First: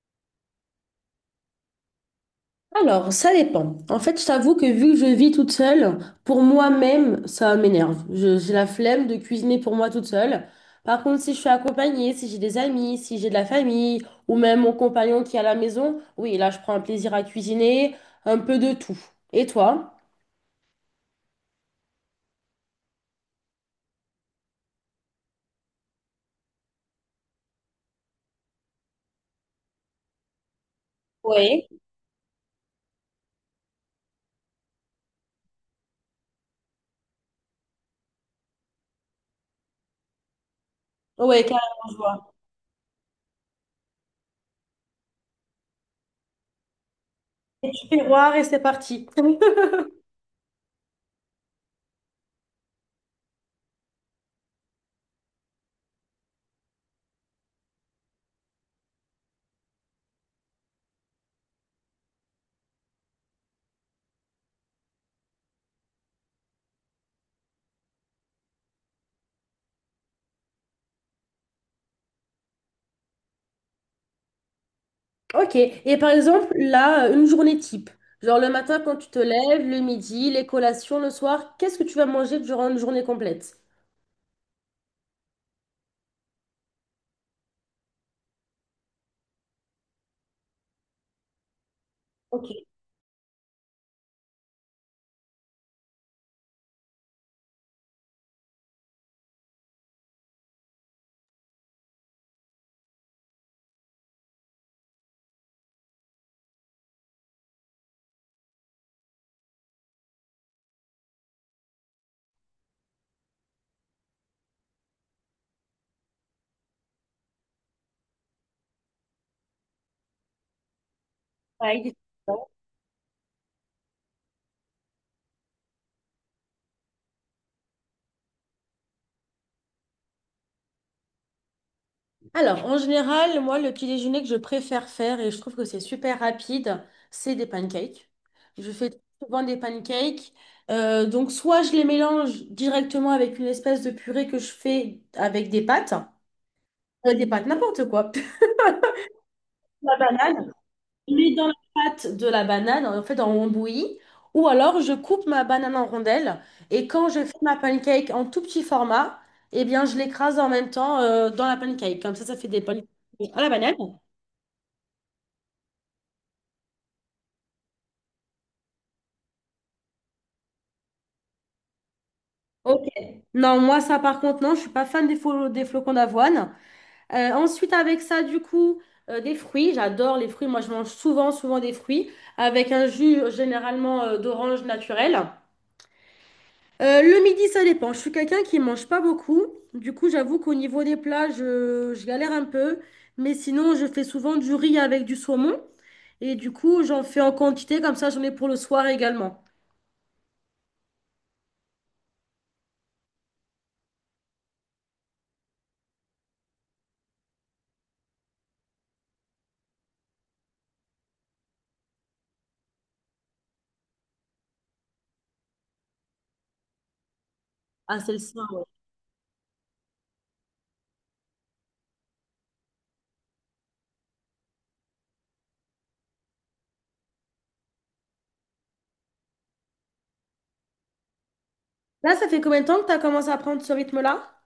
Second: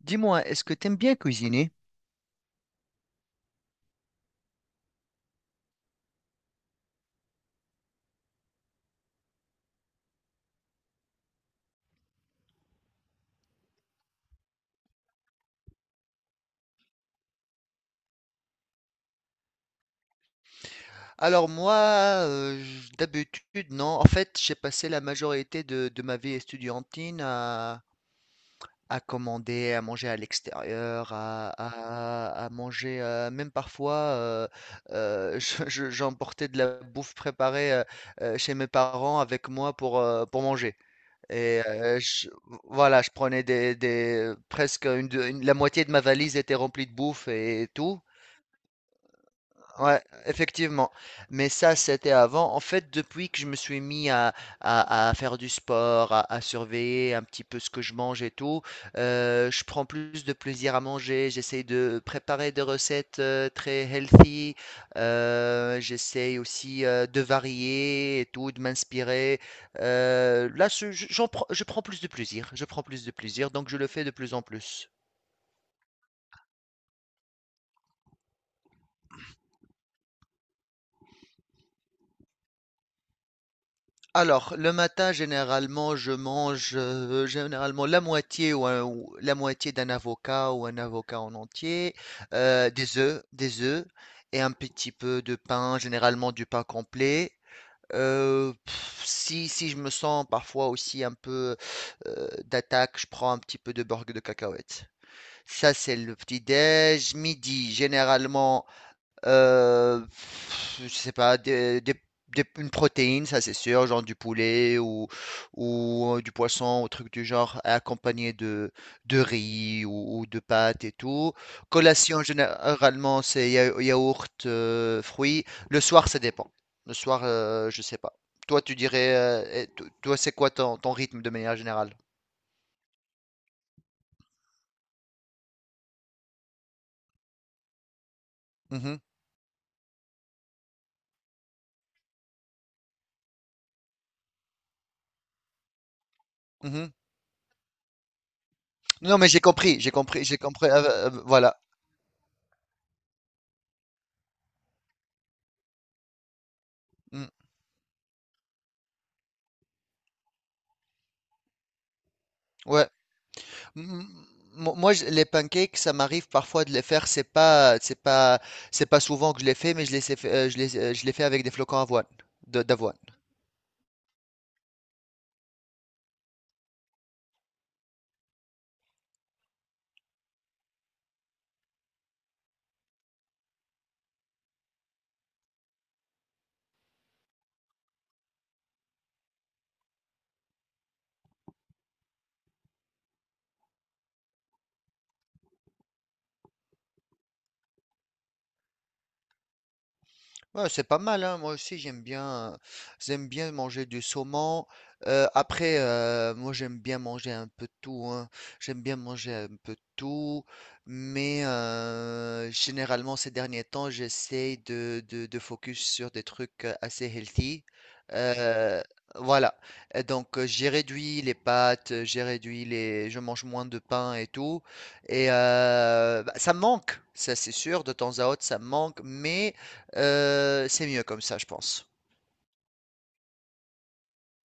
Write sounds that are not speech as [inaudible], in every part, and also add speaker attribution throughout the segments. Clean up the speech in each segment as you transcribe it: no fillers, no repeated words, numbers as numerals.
Speaker 1: Dis-moi, est-ce que t'aimes bien cuisiner?
Speaker 2: Alors, ça dépend. En fait, je t'avoue que vu que je vis toute seule, pour moi-même, ça m'énerve. J'ai la flemme de cuisiner pour moi toute seule. Par contre, si je suis accompagnée, si j'ai des amis, si j'ai de la famille, ou même mon compagnon qui est à la maison, oui, là, je prends un plaisir à cuisiner, un peu de tout. Et toi?
Speaker 1: Alors moi, d'habitude, non. En fait, j'ai passé la majorité de ma vie estudiantine à commander, à manger à l'extérieur,
Speaker 2: Oui.
Speaker 1: à manger, même parfois, [laughs] j'emportais de la bouffe préparée chez mes parents avec moi pour manger.
Speaker 2: Oui,
Speaker 1: Et
Speaker 2: carrément, je vois.
Speaker 1: voilà, je prenais presque la moitié de ma valise était remplie de bouffe et
Speaker 2: Je
Speaker 1: tout.
Speaker 2: fais roi et c'est parti.
Speaker 1: Ouais,
Speaker 2: [laughs]
Speaker 1: effectivement. Mais ça, c'était avant. En fait, depuis que je me suis mis à faire du sport, à surveiller un petit peu ce que je mange et tout, je prends plus de plaisir à manger. J'essaye de préparer des recettes très healthy. J'essaye aussi de varier et tout, de m'inspirer. Là, je prends plus de plaisir. Je prends plus de plaisir, donc je le fais de plus en plus.
Speaker 2: Ok. Et par exemple, là, une journée type. Genre le matin quand tu te lèves, le midi, les collations, le soir, qu'est-ce que tu vas manger durant une journée complète?
Speaker 1: Alors, le matin, généralement, je mange généralement la moitié ou la moitié d'un avocat ou un avocat en entier,
Speaker 2: Ok,
Speaker 1: des œufs et un petit peu de pain, généralement du pain complet. Si, si je me sens parfois aussi un peu d'attaque, je prends un petit peu de beurre de cacahuètes. Ça, c'est le petit déj. Midi, généralement, je sais pas, une protéine, ça c'est sûr, genre du poulet ou du poisson, ou truc du genre, accompagné de riz ou de pâtes et tout.
Speaker 2: ouais, il est
Speaker 1: Collation,
Speaker 2: bon.
Speaker 1: généralement, c'est yaourt, fruits. Le soir, ça dépend. Le soir, je sais pas. Toi, tu dirais, toi, c'est quoi ton, ton rythme de manière générale?
Speaker 2: Alors, en général, moi, le petit déjeuner que je préfère faire, et je trouve que c'est super rapide, c'est des pancakes. Je fais
Speaker 1: Mhm,
Speaker 2: souvent des pancakes. Donc, soit je les mélange directement avec une espèce de purée que je fais avec des pâtes,
Speaker 1: mhm.
Speaker 2: Des pâtes, n'importe quoi. [laughs]
Speaker 1: Non, mais j'ai compris, j'ai
Speaker 2: La
Speaker 1: compris, j'ai
Speaker 2: banane.
Speaker 1: compris.
Speaker 2: Je mets dans la
Speaker 1: Voilà.
Speaker 2: pâte de la banane, en fait, on bouillie. Ou alors, je coupe ma banane en rondelles. Et quand je
Speaker 1: Mm,
Speaker 2: fais ma pancake en tout petit format, eh bien, je l'écrase en même temps dans la pancake. Comme ça fait des pancakes
Speaker 1: ouais.
Speaker 2: à la banane.
Speaker 1: M- Moi, les pancakes, ça m'arrive parfois de les faire. C'est pas souvent que je les fais, mais je les, sais fa- je les fais avec des flocons avoine,
Speaker 2: Ok.
Speaker 1: d'avoine.
Speaker 2: Non, moi, ça, par contre, non, je suis pas fan des flocons d'avoine. Ensuite, avec ça, du coup, des fruits. J'adore les fruits. Moi, je mange souvent des fruits. Avec un jus, généralement, d'orange naturel. Le midi, ça dépend. Je suis quelqu'un qui mange pas beaucoup. Du coup, j'avoue qu'au niveau des plats, je galère un peu. Mais sinon, je fais souvent du riz avec du saumon. Et du coup, j'en fais en quantité. Comme ça, j'en ai pour le soir également.
Speaker 1: Ouais, c'est pas mal, hein. Moi aussi j'aime bien manger du saumon. Après, moi j'aime bien manger un peu de tout, hein. J'aime bien manger un peu de tout, mais généralement ces derniers temps j'essaye de focus sur des trucs assez healthy.
Speaker 2: Ah, c'est le soir, ouais.
Speaker 1: Euh, voilà. Et donc j'ai réduit les pâtes, j'ai réduit les, je mange moins de pain et tout. Et bah, ça me manque, ça c'est sûr, de temps à autre ça me manque, mais c'est mieux comme ça, je pense.
Speaker 2: Là, ça fait combien de temps que tu as commencé à prendre ce rythme-là?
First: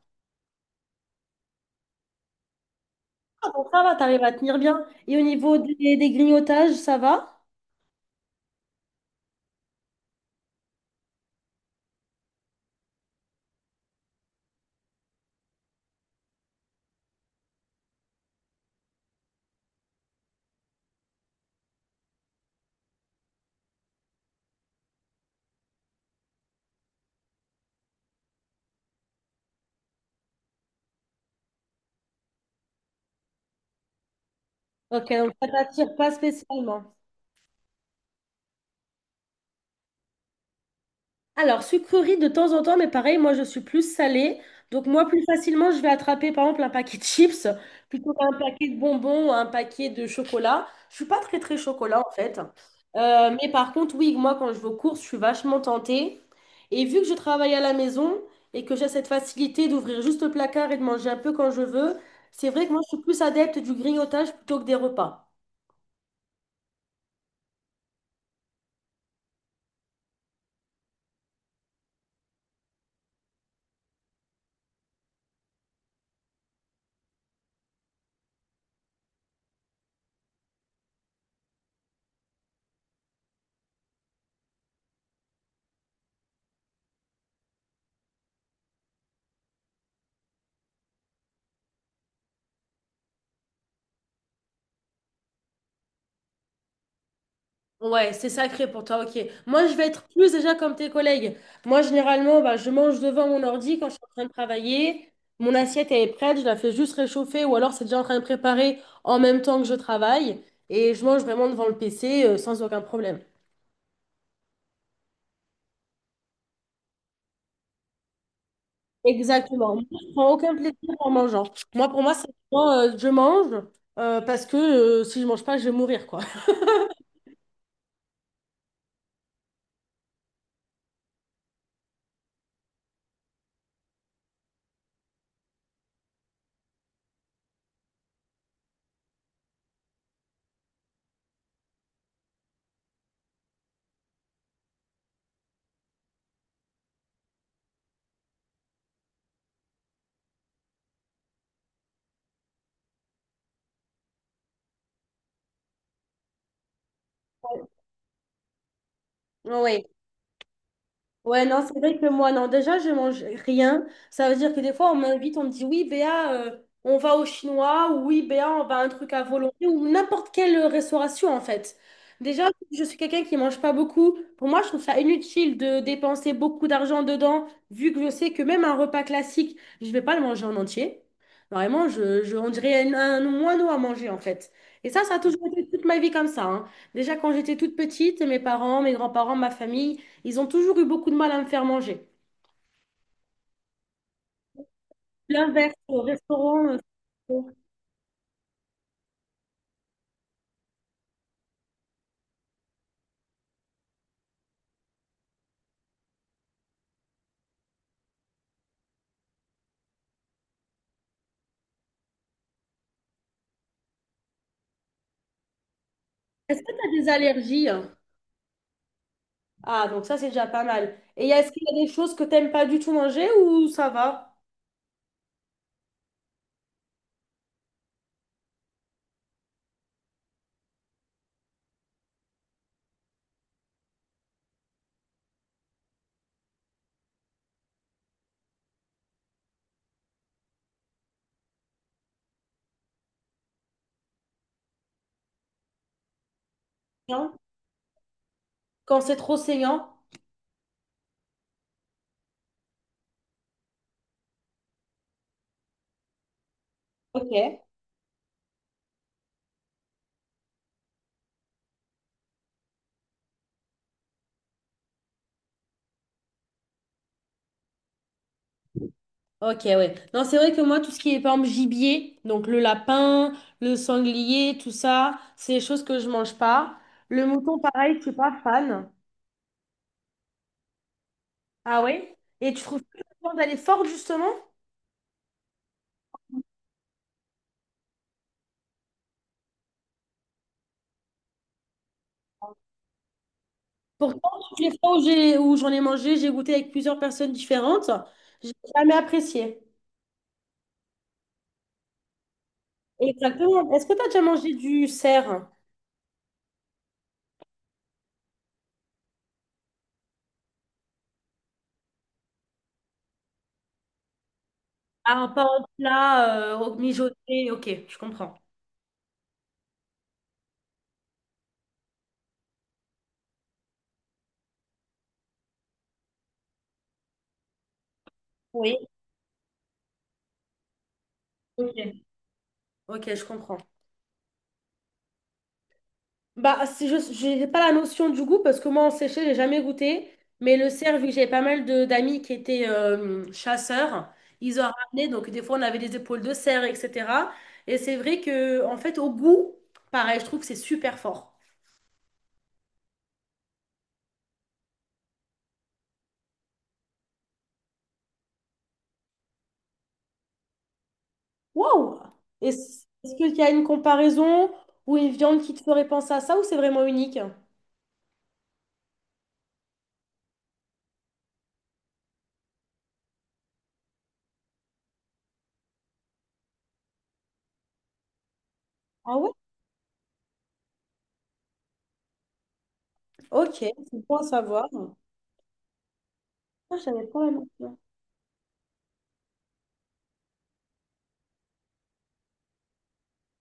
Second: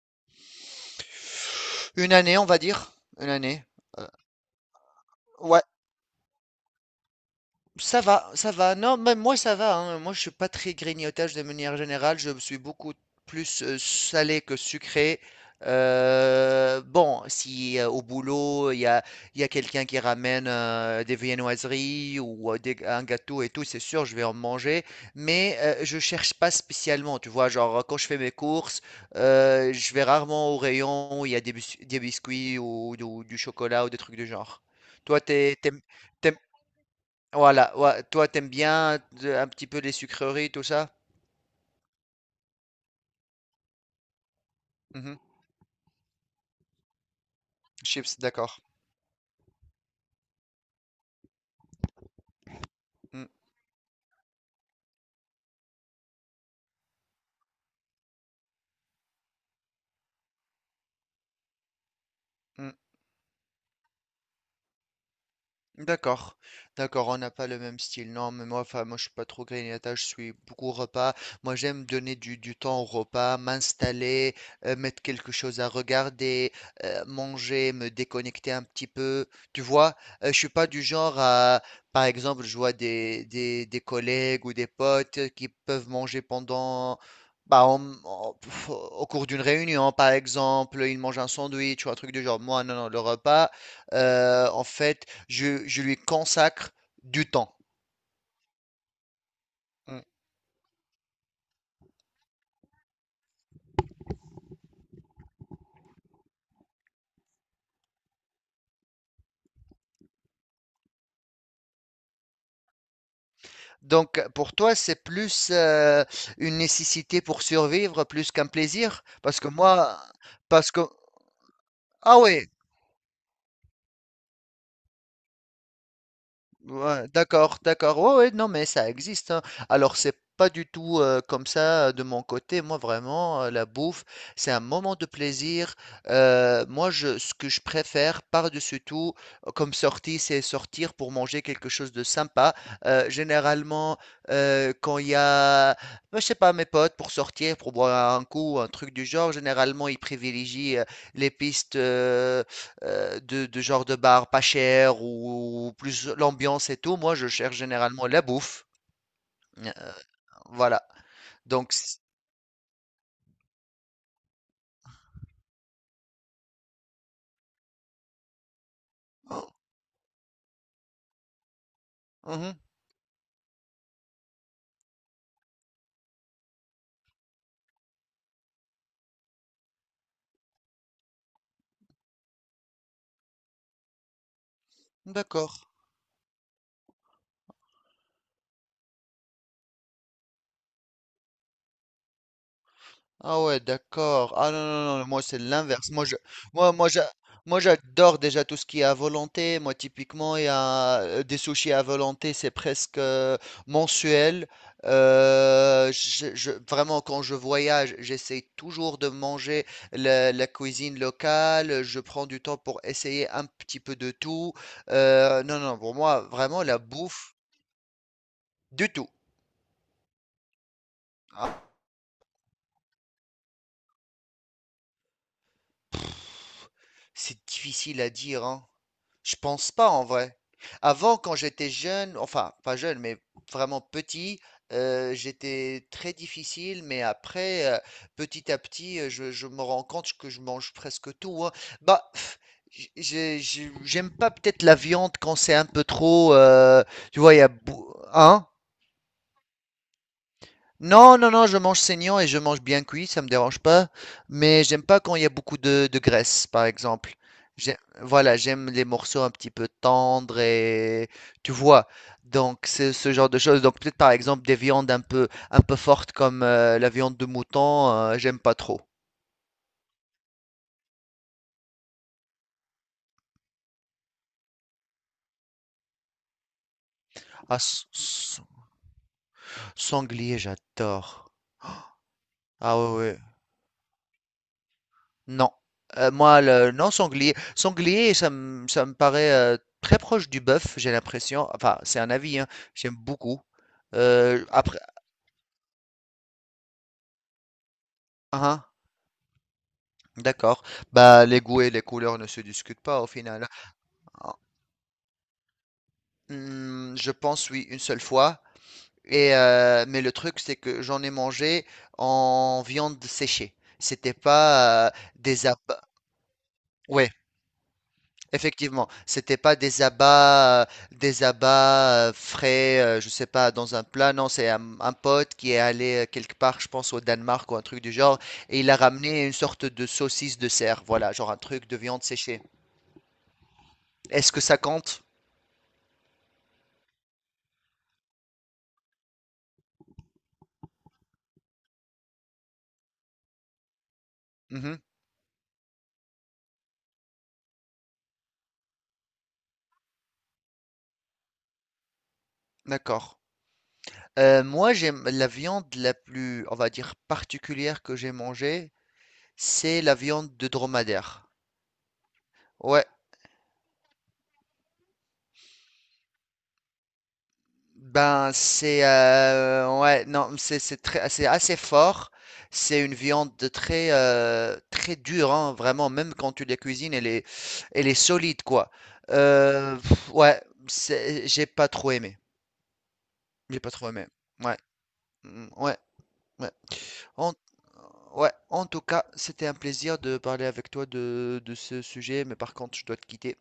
Speaker 1: Une année, on va dire. Une
Speaker 2: Ah, bon,
Speaker 1: année.
Speaker 2: ça va,
Speaker 1: Euh,
Speaker 2: t'arrives à tenir bien. Et au niveau
Speaker 1: ouais,
Speaker 2: des grignotages, ça va?
Speaker 1: ça va, ça va. Non, même moi, ça va, hein. Moi, je suis pas très grignotage de manière générale. Je suis beaucoup plus salé que sucré. Bon, si au boulot, il y a quelqu'un qui ramène des viennoiseries ou un gâteau et tout, c'est sûr, je vais en manger. Mais je cherche pas spécialement. Tu vois, genre, quand je fais mes courses, je vais rarement au rayon où il y a des biscuits ou, du chocolat ou des trucs du genre.
Speaker 2: Ok,
Speaker 1: Toi,
Speaker 2: donc ça
Speaker 1: t'es, t'aimes-
Speaker 2: t'attire pas spécialement.
Speaker 1: voilà, ouais, toi t'aimes bien de un petit peu les sucreries, tout ça?
Speaker 2: Alors, sucrerie de temps en temps, mais pareil, moi je suis plus salée. Donc, moi,
Speaker 1: Mmh.
Speaker 2: plus facilement, je vais attraper par exemple un paquet de chips plutôt
Speaker 1: Chips,
Speaker 2: qu'un
Speaker 1: d'accord.
Speaker 2: paquet de bonbons ou un paquet de chocolat. Je suis pas très très chocolat en fait.
Speaker 1: Mmh.
Speaker 2: Mais par contre, oui, moi quand je vais aux courses, je suis vachement tentée. Et vu que je travaille à la maison et que j'ai cette facilité d'ouvrir juste le placard et de manger un peu quand je veux, c'est vrai que
Speaker 1: Mmh.
Speaker 2: moi je suis plus adepte du grignotage plutôt que des repas.
Speaker 1: D'accord, d'accord, on n'a pas le même style. Non, mais moi, enfin, moi, je suis pas trop grignotage, je suis beaucoup repas. Moi, j'aime donner du temps au repas, m'installer, mettre quelque chose à regarder, manger, me déconnecter un petit peu. Tu vois, je suis pas du genre à, par exemple, je vois des collègues ou des potes qui peuvent manger pendant, bah, au cours d'une réunion, par exemple, ils mangent un sandwich ou un truc du genre. Moi, non, non, le repas. En fait, je lui consacre du temps.
Speaker 2: Ouais, c'est sacré pour toi, ok. Moi, je vais
Speaker 1: Mm.
Speaker 2: être plus déjà comme tes collègues. Moi, généralement, bah, je mange devant mon ordi quand je suis en train de travailler. Mon assiette, elle est prête, je la fais juste réchauffer ou alors c'est déjà en train de préparer en même temps que je travaille. Et je mange vraiment devant le PC, sans aucun problème.
Speaker 1: Donc pour toi, c'est plus une nécessité pour survivre plus qu'un plaisir, parce que
Speaker 2: Exactement. Moi,
Speaker 1: moi,
Speaker 2: je prends aucun
Speaker 1: parce
Speaker 2: plaisir
Speaker 1: que
Speaker 2: en mangeant. Moi, pour moi,
Speaker 1: ah
Speaker 2: c'est
Speaker 1: oui,
Speaker 2: vraiment, je mange parce que si je mange pas, je vais mourir, quoi. [laughs]
Speaker 1: ouais, d'accord, d'accord. Ouais, ouais, non, mais ça existe, hein. Alors, c'est pas du tout comme ça de mon côté. Moi, vraiment, la bouffe, c'est un moment de plaisir. Moi, ce que je préfère par-dessus tout, comme sortie, c'est sortir pour manger quelque chose de sympa. Généralement, quand il y a, bah, je sais pas, mes potes pour sortir, pour boire un coup, un truc du genre, généralement, ils privilégient les pistes. De genre de bar pas cher ou plus l'ambiance et tout. Moi, je cherche généralement la bouffe. Euh,
Speaker 2: Oui.
Speaker 1: Voilà.
Speaker 2: Ouais, non,
Speaker 1: Donc,
Speaker 2: c'est vrai
Speaker 1: c-
Speaker 2: que moi, non, déjà, je mange rien. Ça veut dire que des fois, on m'invite, on me dit, oui, Béa, on va au chinois, ou oui, Béa, on va à un truc à
Speaker 1: Oh,
Speaker 2: volonté, ou n'importe quelle restauration, en fait. Déjà,
Speaker 1: mhm,
Speaker 2: je suis quelqu'un qui mange pas beaucoup. Pour moi, je trouve ça inutile de dépenser beaucoup d'argent dedans, vu que je sais que même un repas classique, je vais pas le manger en entier. Vraiment, on dirait un moineau à manger, en fait. Et ça a toujours été
Speaker 1: d'accord.
Speaker 2: toute ma vie comme ça, hein. Déjà, quand j'étais toute petite, mes parents, mes grands-parents, ma famille, ils ont toujours eu beaucoup de mal à me faire manger.
Speaker 1: Ah ouais, d'accord. Ah non, non, non, moi c'est
Speaker 2: L'inverse,
Speaker 1: l'inverse.
Speaker 2: au
Speaker 1: Moi, je,
Speaker 2: restaurant.
Speaker 1: moi,
Speaker 2: Bon.
Speaker 1: moi j'adore déjà tout ce qui est à volonté. Moi, typiquement, il y a des sushis à volonté, c'est presque mensuel. Vraiment, quand je voyage, j'essaie toujours de manger la, la cuisine locale. Je prends du temps pour essayer un petit peu de tout. Non, non, pour moi,
Speaker 2: Est-ce
Speaker 1: vraiment,
Speaker 2: que
Speaker 1: la
Speaker 2: tu as des
Speaker 1: bouffe,
Speaker 2: allergies? Hein.
Speaker 1: du tout.
Speaker 2: Ah, donc ça, c'est déjà pas mal. Est-ce qu'il y a des choses que t'aimes pas du tout manger ou ça va?
Speaker 1: C'est difficile à dire, hein. Je pense pas en vrai. Avant, quand j'étais jeune, enfin pas jeune, mais vraiment petit, j'étais très difficile, mais après, petit à petit, je me rends compte que je mange presque tout, hein. Bah, pff, j- j'ai- j'aime pas peut-être la viande quand c'est un peu trop. Tu vois,
Speaker 2: Non.
Speaker 1: il y a, bou- hein?
Speaker 2: Quand c'est trop saignant?
Speaker 1: Non, non, non, je mange saignant et je mange bien cuit, ça me dérange pas. Mais j'aime pas quand il y a beaucoup de graisse, par exemple.
Speaker 2: Ok.
Speaker 1: J'ai- voilà, j'aime les morceaux un petit peu tendres et tu vois. Donc c'est ce genre de choses. Donc peut-être par exemple des viandes un peu fortes comme la viande de mouton, j'aime pas trop.
Speaker 2: Ok, ouais. Non, c'est vrai que moi, tout ce qui est, par exemple, gibier, donc le lapin, le sanglier, tout ça, c'est des choses que je mange pas. Le
Speaker 1: Ah,
Speaker 2: mouton,
Speaker 1: s-
Speaker 2: pareil, je suis pas
Speaker 1: s-
Speaker 2: fan.
Speaker 1: sanglier, j'adore.
Speaker 2: Ah ouais? Et tu
Speaker 1: Ah
Speaker 2: trouves
Speaker 1: ouais,
Speaker 2: que la
Speaker 1: ouais.
Speaker 2: viande, elle est forte, justement?
Speaker 1: Non. Sanglier. Sanglier, ça me paraît très proche du bœuf, j'ai l'impression. Enfin, c'est un avis, hein. J'aime beaucoup.
Speaker 2: Pourtant, toutes les
Speaker 1: Après,
Speaker 2: fois où j'en ai mangé, j'ai goûté avec plusieurs personnes différentes.
Speaker 1: hein,
Speaker 2: J'ai
Speaker 1: hein,
Speaker 2: jamais apprécié.
Speaker 1: d'accord. Bah, les goûts et les couleurs ne se discutent pas au final, hein.
Speaker 2: Exactement. Est-ce que tu as déjà
Speaker 1: Ah,
Speaker 2: mangé du cerf?
Speaker 1: hmm, je pense, oui, une seule fois. Et, mais le truc, c'est que j'en ai mangé en viande séchée. C'était pas
Speaker 2: Ah, pas
Speaker 1: des
Speaker 2: en
Speaker 1: abats.
Speaker 2: plat, mijoté. Ok, je comprends.
Speaker 1: Effectivement, c'était pas des abats, des abats frais, je sais pas, dans un plat. Non, c'est un pote qui est allé quelque part, je pense au Danemark ou un truc du genre, et il a
Speaker 2: Oui.
Speaker 1: ramené une sorte de saucisse de cerf. Voilà, genre un truc de
Speaker 2: Ok,
Speaker 1: viande séchée.
Speaker 2: ok, je comprends.
Speaker 1: Est-ce que ça compte?
Speaker 2: Bah, c'est juste, j'ai pas la notion du goût parce que moi, en séché, j'ai jamais goûté. Mais le cerf, vu que j'avais pas mal de d'amis qui étaient chasseurs, ils ont
Speaker 1: Mhm,
Speaker 2: ramené. Donc, des fois, on avait des épaules de cerf, etc. Et c'est vrai que, en fait, au goût, pareil, je trouve que c'est super fort.
Speaker 1: d'accord. Moi, j'aime la viande la plus, on va dire, particulière que j'ai mangée, c'est la viande de dromadaire.
Speaker 2: Waouh!
Speaker 1: Ouais,
Speaker 2: Est-ce qu'il y a une comparaison ou une viande qui te ferait penser à ça ou c'est vraiment unique?
Speaker 1: ben, c'est ouais, non, c'est très, c'est assez fort. C'est une viande de très très dure, hein, vraiment. Même quand tu la cuisines, elle est solide, quoi.
Speaker 2: Ah ouais?
Speaker 1: Ouais, j'ai pas trop aimé.
Speaker 2: Ok,
Speaker 1: J'ai pas trop
Speaker 2: c'est
Speaker 1: aimé.
Speaker 2: bon à
Speaker 1: Ouais,
Speaker 2: savoir.
Speaker 1: mm, ouais, ouais.
Speaker 2: Ah, je savais pas la
Speaker 1: En,
Speaker 2: mention.
Speaker 1: ouais. En tout cas, c'était un plaisir de parler avec toi de ce sujet, mais par contre, je dois te quitter.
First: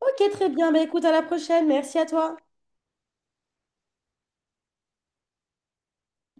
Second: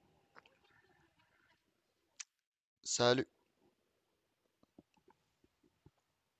Speaker 2: Ok, très bien. Bah, écoute, à la prochaine. Merci à toi.
Speaker 1: Salut.